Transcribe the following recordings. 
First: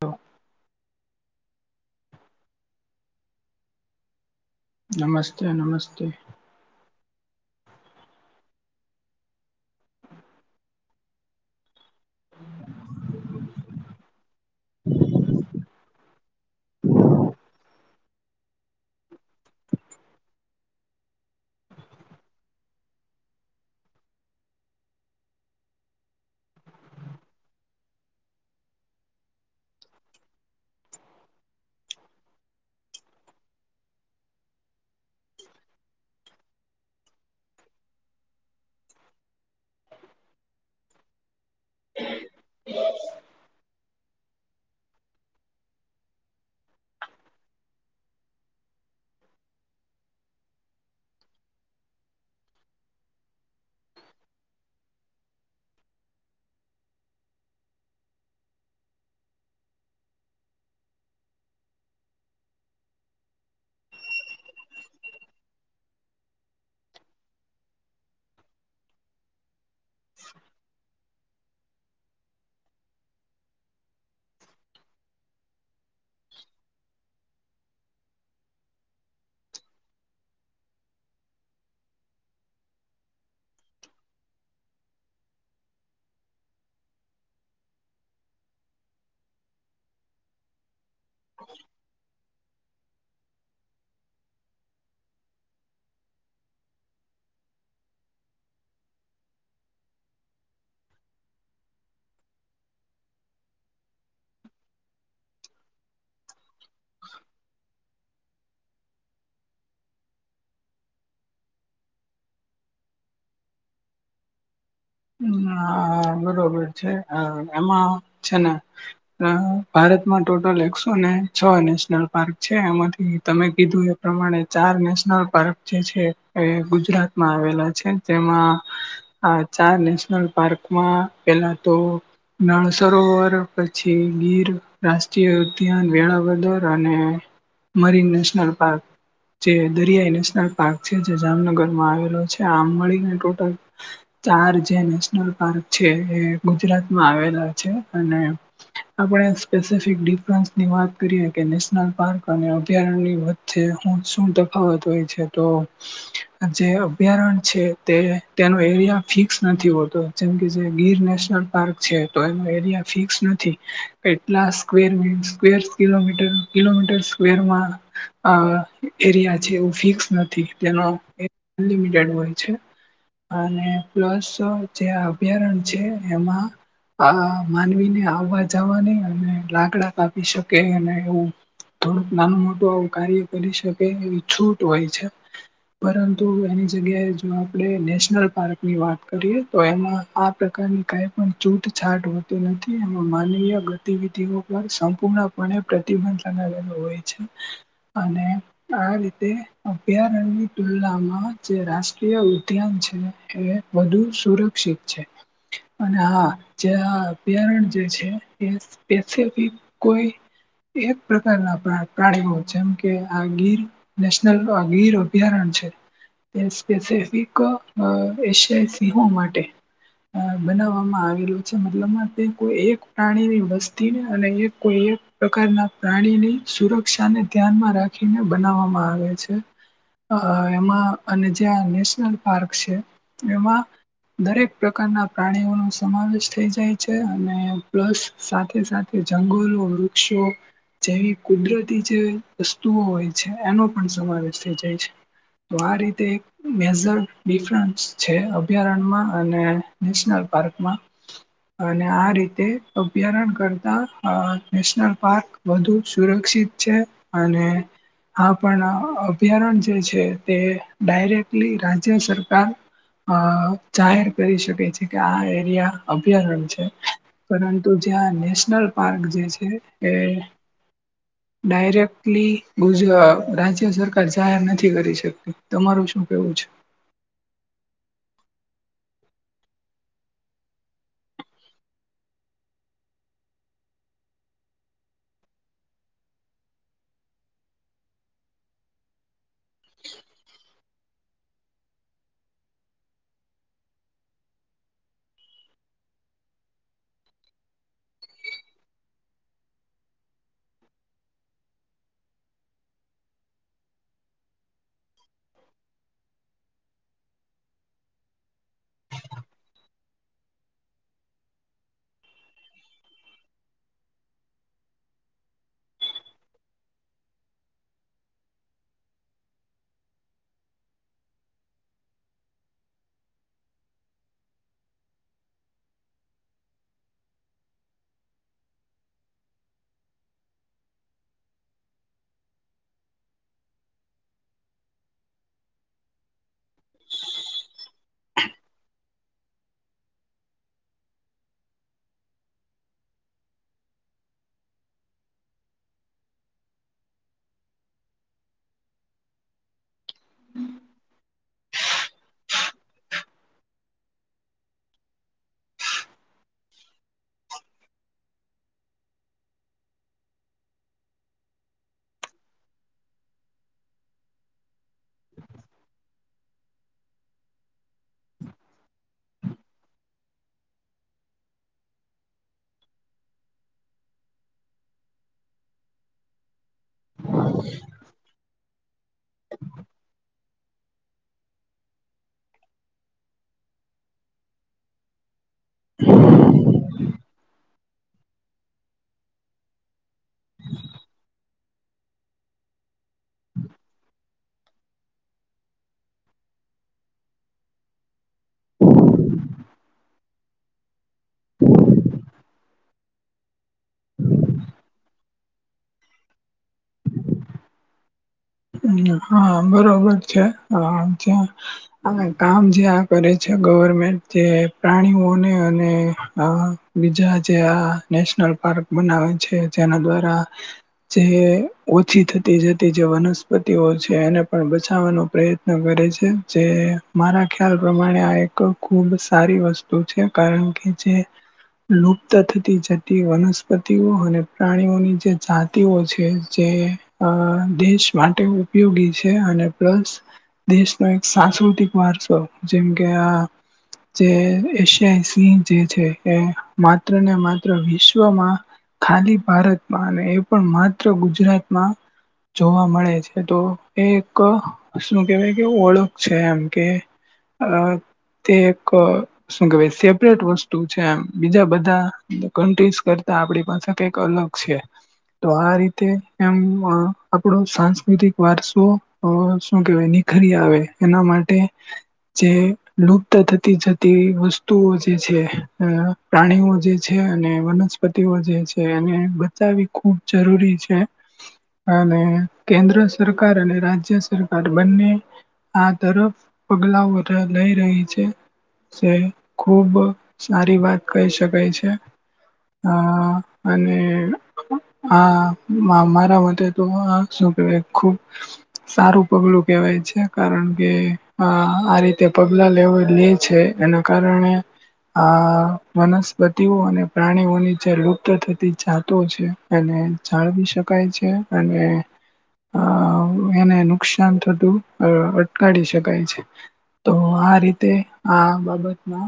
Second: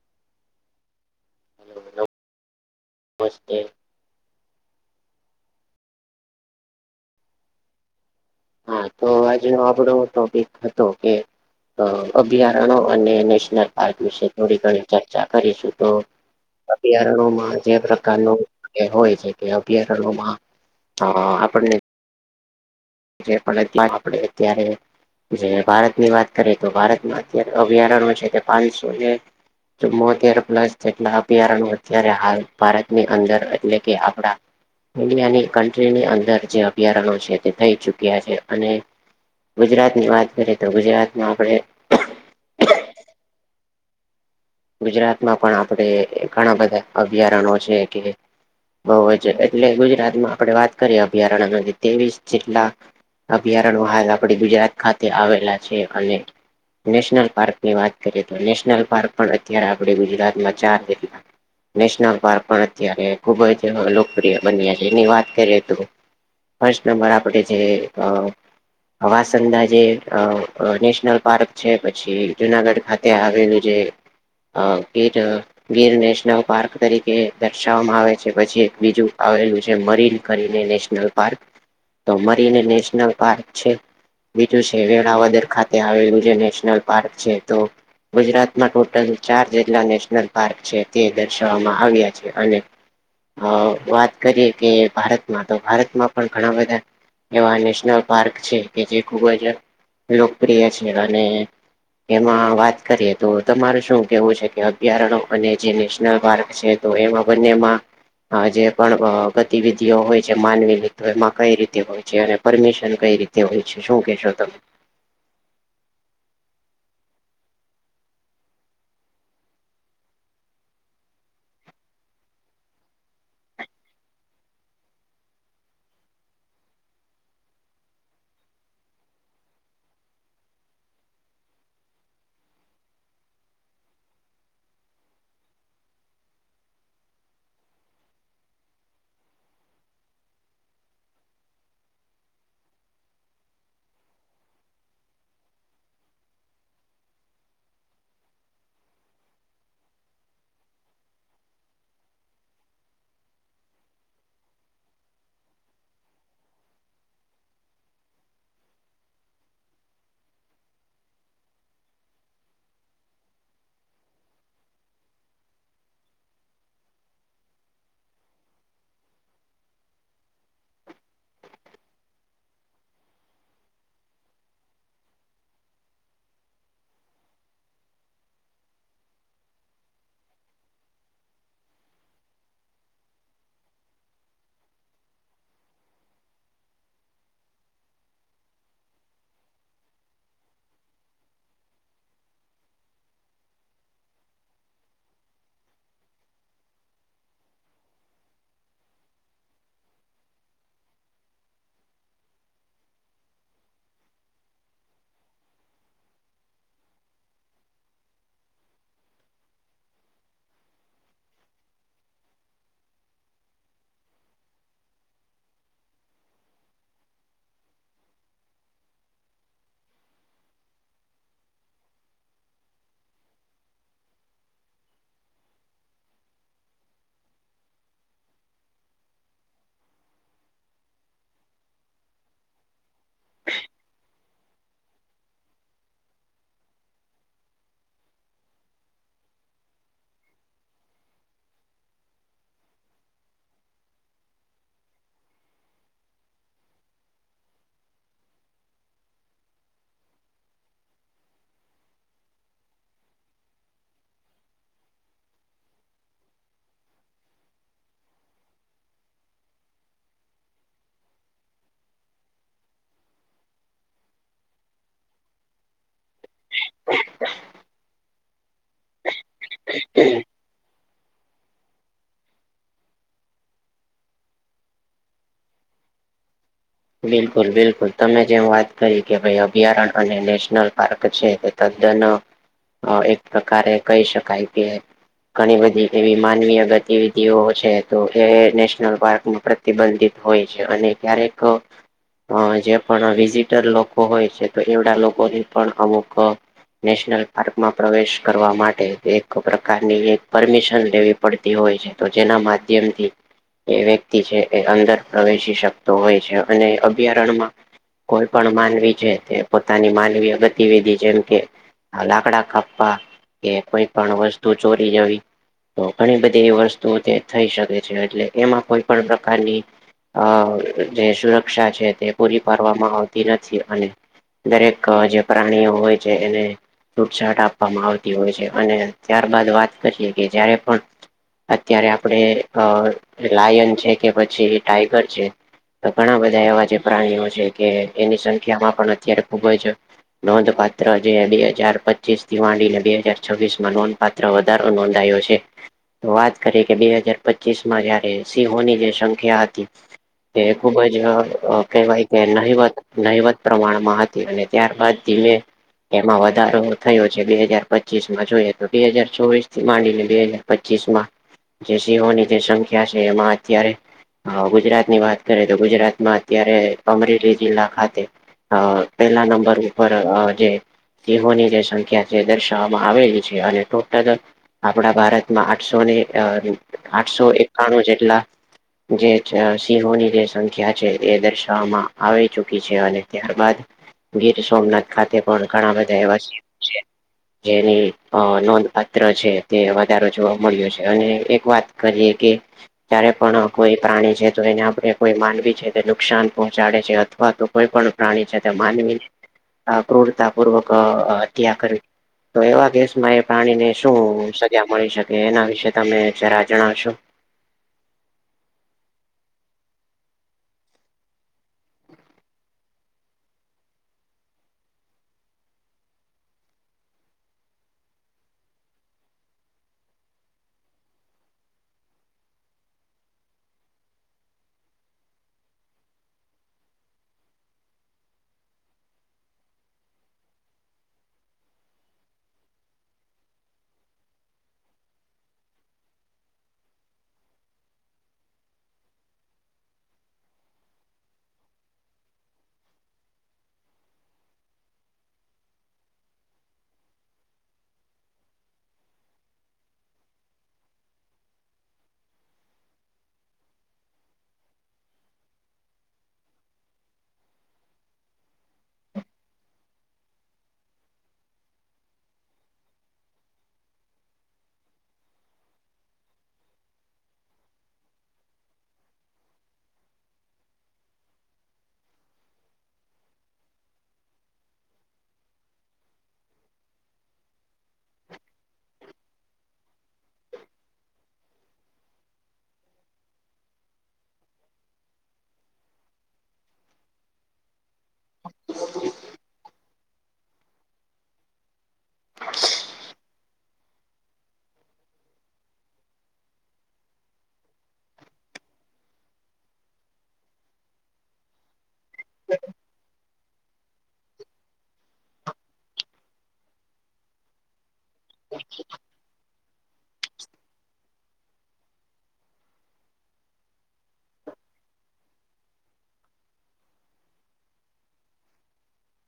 તો. હ [unintelligible] નમસ્તે નમસ્તે. હા, તો આજનો આપડો ટોપિક હતો કે અ અભયારણ્ય અને નેશનલ પાર્ક વિશે. થોડી ઘણી ચર્ચા કરીશું, તો અભયારણ્યમાં જે પ્રકારનું એ હોય છે કે, અભયારણ્યમાં અ આપણને પણ એટલા આપડે અત્યારે જે ભારતની વાત કરીએ તો, ભારતમાં અત્યારે અભયારણ્ય છે તે પાંચસોને મોટા પ્લસ જેટલા અભયારણ અત્યારે હાલ ભારતની અંદર, એટલે કે આપડા ઇન્ડિયાની કન્ટ્રી ની અંદર જે અભયારણો છે, તે. થઈ ચુક્યા છે, અને ગુજરાતની વાત કરીએ તો ગુજરાતમાં આપણે ગુજરાતમાં પણ આપણેે ઘણા બધા અભયારણો છે કે બહુ છે એટલે ગુજરાતમાં આપણે વાત કરીએ અભયારણ ત્રેવીસ જેટલા. અભયારણ હાલ આપણે ગુજરાત ખાતે આવેલા છે. અને નેશનલ પાર્કની વાત કરીએ તો, નેશનલ પાર્ક પણ અત્યારે આપણે ગુજરાતમાં ચાર જેટલા નેશનલ પાર્ક પણ અત્યારે ખુબ જ લોકપ્રિય બન્યા છે, એની વાત કરીએ તો ફર્સ્ટ નંબર આપડે જે વાસંદા જે અ નેશનલ પાર્ક છે, પછી જુનાગઢ ખાતે આવેલું છે. અ ગીર-ગીર નેશનલ પાર્ક તરીકે. દર્શાવવામાં આવે છે. પછી એક બીજું આવેલું છે, મરીન કરીને નેશનલ પાર્ક. તો મારીને નેશનલ પાર્ક છે. બીજું છે વેળાવદર ખાતે આવેલું, જે નેશનલ પાર્ક છે. તો ગુજરાતમાં ટોટલ ચાર જેટલા નેશનલ પાર્ક છે, તે દર્શાવવામાં આવ્યા છે. અને અ વાત કરીએ કે ભારતમાં, તો ભારતમાં પણ ઘણા બધા એવા નેશનલ પાર્ક છે, કે જે ખૂબ જ લોકપ્રિય છે. અને એમાં વાત કરીએ તો, તમારું શું કેવું છે કે, અભ્યારણ અને જે નેશનલ પાર્ક છે, તો એમાં બંનેમાં જે પણ ગતિવિધિઓ હોય છે, માની લીધો એમાં કઈ રીતે હોય છે અને પરમિશન કઈ રીતે તે હોય છે, શું કેહેશો તમે? હ, બરોબર છે એમાં છે ને. ભારતમાં ટોટલ એકસો ને છ નેશનલ પાર્ક છે, એમાંથી તમે કીધું એ પ્રમાણે ચાર નેશનલ પાર્ક જે છે, એ ગુજરાતમાં આવેલા છે, તેમાં હ, ચાર નેશનલ પાર્કમાં પેલા તો નળ સરોવર, પછી ગીર રાષ્ટ્રીય ઉદ્યાન, વેળાવદર અને મરીન નેશનલ પાર્ક. જે દરિયાઈ નેશનલ પાર્ક છે, જે જામનગરમાં આવેલો છે. આમ મળીને ટોટલ ચાર જે નેશનલ પાર્ક છે, એ ગુજરાતમાં આવેલા છે અને આપણે સ્પેસફિક ડિફરસની વાત કરીએ કે, નેશનલ પાર્ક અને અભયારણ્ય છે હુ શું તફાવત હોય છે તો જે અભ્યારણ છે, તે ત્યાંનું એરિયા ફિક્સ નથી હોતો, જેમકે જે ગીર નેશનલ પાર્ક છે, તો એનો એરિયા ફિક્સ નથી. એટલા square means square kilometre kilometre સ્ક્વેરમાં અ એરિયા છે, એવું ફિક્સ નથી. તેનો અનલિમિટેડ હોય છે. અને પ્લસ જે અભયારણ્ય છે, એમાં આ, માનવીને આવવા-જવાની અને લાાગડા કાપી શકે અને એવું થોડુંક નાનું-મોટું આવું કાર્ય કરી શકે, એવી છૂટ હોય છે. પરંતુ એની જગ્યાએ જો આપડે નેશનલ પાર્ક ની વાત કરીએ તો, એમાં આ પ્રકારની કઈ પણ છૂટછાટ હોતી નથી. એમાં માનવીય તે વિધિઓ પર સંપૂર્ણપણે પ્રતિબંધ લગાવેલો હોય છે, અને આ રીતે અભયારણની તુલનામાં જે રાષ્ટ્રીય ઉદ્યાન છે. એ વધુ સુરક્ષિત છે. અને હા જે આ અભ્યારણ જે છે એ પેસિફિક કોઈ એક પ્રકારના પ્રા પ્રાણીઓ જેમ કે આ ગીર. નેશનલ અ વીર અભયારણ છે, એ સ્પેસફિક અ સ્પેશીયલ સિંહો માટે અ બનાવવામાં આવેલુ છે, મતલબમાં તે કોઈ એક પ્રાણીની વસ્તીને અને એક કોઈ એક પ્રકારના પ્રાણીની સુરક્ષા ને ધ્યાનમાં રાખીને બનાવવામાં આવે છે. અ એમાં અને જ્યાં નેશનલ પાર્ક છે, એમાં દરેક પ્રકારના પ્રાણીઓ નુ સમાવેશ થઈ જાય છે, અને પ્લસ સાથે સાથે જંગલો, વૃક્ષો જેવી કુદરતી જે વસ્તુઓ હોય છે, એનો પણ સમાવેશ થઈ જાય છે. તો આ રીતે એક મેજર ડિફરન્સ છે, અભયારણ્યમાં અને નેશનલ પાર્કમાં. અને આ રીતે અભયારણ્ય કરતા અ નેશનલ પાર્ક વધુ સુરક્ષિત છે, અને હા પણ આ અભયારણ્ય જે છે તે ડાયરેકલી રાજ્ય સરકાર અ જાહેર કરી શકે છે કે આ એરિયા અભયારણ્ય છે. પરંતુ જ્યાં નેશનલ પાર્ક જે છે, એ ડાયરેક્ટલી ગુજ અ રાજ્ય સરકાર જાહેર નથી કરી શકતી. તમારું શું કેવું છે? બિલકુલ બિલકુલ, તમે જેમ વાત કરી કે ભાઈ અભ્યારણ્ય અને નેશનલ પાર્ક છે તે તદ્દન, અ એક પ્રકારે કહી શકાય કે ઘણી બધી એવી માનવીય ગતિવિધિઓ છે તો એ નેશનલ પાર્કમાં પ્ર તિબંધિત હોય છે, અને ક્યારેક હોય છે, પણ વિઝિટર લોકો હોય છે, તો એવડા લોકોની પણ અમુક નેશનલ પાર્ક માં પ્રવેશ કરવા માટે, એક પ્રકારની એક પરમિશન લેવી પડતી હોય છે, તો જેના માધ્યમથી એ વ્યક્તિ છે એ અંદર પ્રવેશી શકતો હોય છે, અને અભયારણમાં કોઈ પણ માનવી છે તે પોતાની માનવીય ગતિવિધિ જેમ કે લાકડા કાપવા, કે કોઈ પણ વસ્તુ ચોરી જવી. તો ઘણી બધી એવી વસ્તુ તે થઈ શકે છે, એટલે એમાં કોઈ પણ પ્રકારની અ જે સુરક્ષા છે તે પૂરી પાડવામાં આવતી નથી, અને દરેક જે પ્રાણીઓ હોય છે એને છૂટછાટ આપવામાં આવતી હોય છે, અને ત્યારબાદ વાત કરીએ કે જયારે પણ અત્યારે આપડે અ લાયન છે, કે પછી ટાઈગર છે. તો ઘણા બધા એવા જે પ્રાણીઓ છે કે એની સંખ્યામાં પણ અત્યારે ખુબ જ નોંધપાત્ર જે બે હજાર પચીસ થી વાડી બે હજાર છવ્વીસ માં નોંધ પાત્ર વધારો નોંધાયો છે. તો વાત કરી કે બે હજાર પચીસ માં જયારે સિંહોની જે સંખ્યા હતી એ ખુબ જ અ કહેવાય કે નહીવત નહીવત પ્રમાણમાં હતી અને ત્યારબાદ ધીમે એમાં વધારો થયો છે, બે હાજાર પચીસ માં જોઈએ તો બે હાજર ચોવીસ થી માંડીને બે હાજર પચીસ માં જે સિંહોની જે સંખ્યા છે, એમાં અત્યારે અ ગુજરાતની વાત કરે તો ગુજરાતમાં ત્યારે અમરેલી જિલ્લા ખાતે, અ પેલા નંબર ઉપર જે સીહોની જે સંખ્યા છે, દર્શાવવામાં આવેલી છે, અને ટોટલ આપણા ભારતમાં આઠસો ને અ આઠસો એકાણું જેટલા જે સિંહોની જે સંખ્યા છે. એ દર્શાવવામાં આવી ચુકી છે અને ત્યારબાદ ગીર સોમનાથ ખાતે પણ ઘણા બધા એવા સીવો છે. જેની અ નોંધપાત્ર છે તે વધારો જોવા મળ્યો છે અને એક વાત કરીએ કે જ્યારે પણ કોઈ પ્રાણી છે તો એને આપણે કોઈ માનવી છે. એ નુકસાન પહોંચાડે છે અથવા તો કોઈ પણ પ્રાણી છે તે માનવીને આ ક્રૂડ તા પૂર્વક હત્યા કરવી તો એવા કેસમાં એ પ્રાણીને શું સજા મળી શકે એના વિશે તમે જરા જણાવશો હા બરોબર છે હા ત્યાં કામ જે આ કરે છે ગવર્મેન્ટ જે પ્રાણીઓને અને અ બીજા જે આ નેશનલ પાર્ક બનાવે છે જેના દ્વારા જે ઓછી થતી જતી જે વનસ્પ પતિઓ છે એને પણ બચાવવાનો પ્રયત્ન કરે છે જે મારા ખ્યાલ પ્રમાણે આ એક ખુબ સારી વસ્તુ છે કારણ કે જે લુપ્ત થતી જતી વનસ્પતિઓ અને પ્રાણીઓની જે જાતિઓ છે જે અ દેશ માટે ઉપયોગી છે અને પ્લસ દેશનો એક સાંસ્કૃતિક વારસો જેમ કે આ જે એશિયાઈ સિંહ જે છે એ માત્ર ને માત્ર વિશ્વમાં ખાલી ભારતમાં અને એ પણ માત્ર ગુજરાતમાં જોવા મળે તો એ એક શું કેવાય કે ઓળખ છે એમ કે. અ તે એક શું કેવાય સેપરેટ વસ્તુ છે એમ બીજા બધા કન્ટ્રીઝ કરતા આપડી પાસે કઇક અલગ ક્ષે તો આ રીતે એમ અ આપડું સાઝ વિધિક વારસો અ શું કેવાય નિખરી આવે એના માટે જે લુપ્ત થતી જતી વસ્તુઓ જે છે અ પ્રાણીઓ જે છે અને વનસ્પતિઓ જે છે એને બચાવી ખૂબ જરૂરી છે. અને કેન્દ્ર સરકાર અને રાજ્ય સરકાર બંને આ તરફ પગલા વધા લઈ રહી છે. એ સાય ખુબ સારી વાત કહી શકાય છે. અ. અને આ મામારા વતે તો આ શું કેવાય ખૂબ સારું પગલું કેવાય છે કારણ કે આ આ રીતે પગલા લેવા જ લે છે. એના કારણે આ વનસ્પતિઓ અને પ્રાણીઓ ની જેલુપ ત થતી જાતો છે એને જાળવી શકાય છે અને આમ એને નુકસાન થતું અ અટકાડી શકાય છે. તો આ રીતે આ બાબતમા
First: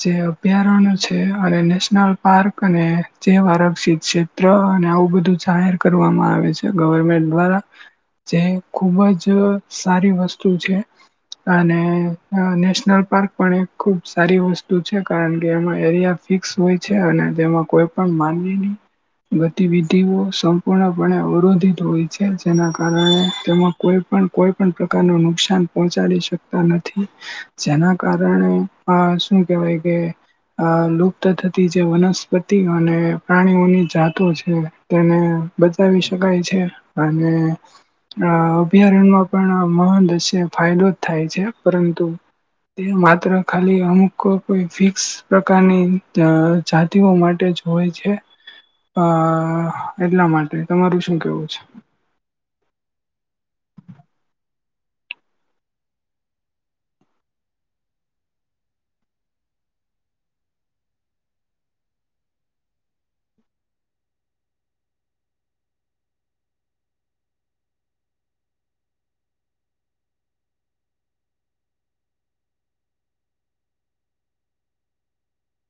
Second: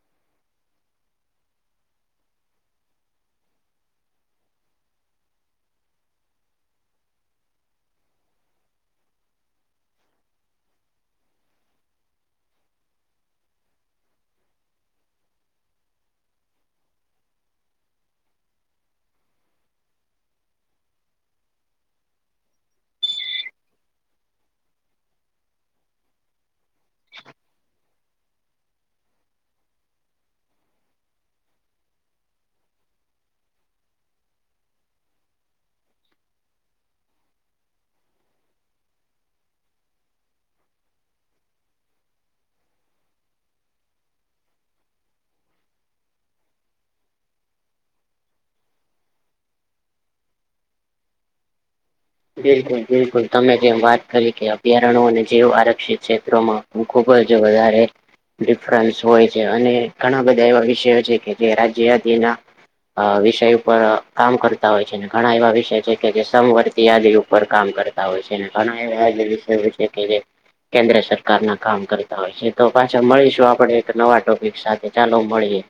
જે અભયારણ છે અરે નેશનલ પાર્ક અને જેવઆરક્ષિત છે. ત્ર અને આવું બધું જાહેર કરવામાં આવે છે ગવર્મેન્ટ દ્વારા જે ખુબ જ સારી વસ્તુ છે. અને અ નેશનલ પાર્ક પણ એક ખુબ સારી વસ્તુ છે કારણ કે એમાં એરિયા ફિક્સ હોય છે અને તેમાં કોઈ પણ માનવીની ગતિવિધિઓ સંપૂર્ણપણે અવરોધિત હોય છે જેના કારણે તેમાં કોઈ પણ કોઈ પણ પ્રકાર નું નુકસાન પોહોંચાડી શક તા નથી જેના કારણે આ શું કેવાય કે અ લુપ્ત થતી જે વનસ્પતિ અને પ્રાણીઓની જાતો છે. તેને બચાવી શકાય છે અને અ અભયારણમાં પણ આ મહંદશે ફાયદો ચ થાય છે પરંતુ તે માત્ર ખાલી અમુક કોઈ ફિક્સ પ્રકારની અ જાતિઓ માટે જ. હોય છે અ એટલા માટે તમારું શું કેવું છે? બિલકુલ બિલકુલ તમે જેમ વાત કરી કે અભયારણો અને જૈવ આરક્ષિત ક્ષેત્રોમાં હું ખુબ જ અ વધારે ડિફરન્સ હોય છે અને ઘણા બધા એવા વિષયો છે કે જે રાજય યાદીના અ વિષય ઉપર અ કામ કરતા હોય છે ને ઘણા એવા વિષય છે કે જે સમવર્ગ દી ઉપર કામ કરતા હોય છે ઘણા એવા વિષય છે કે જે કેન્દ્ર સરકારના કામ કરતા હોય છે તો પાછા મળીશું આપણે એક નવા ટોપિક સાથે ચાલો મળીએ.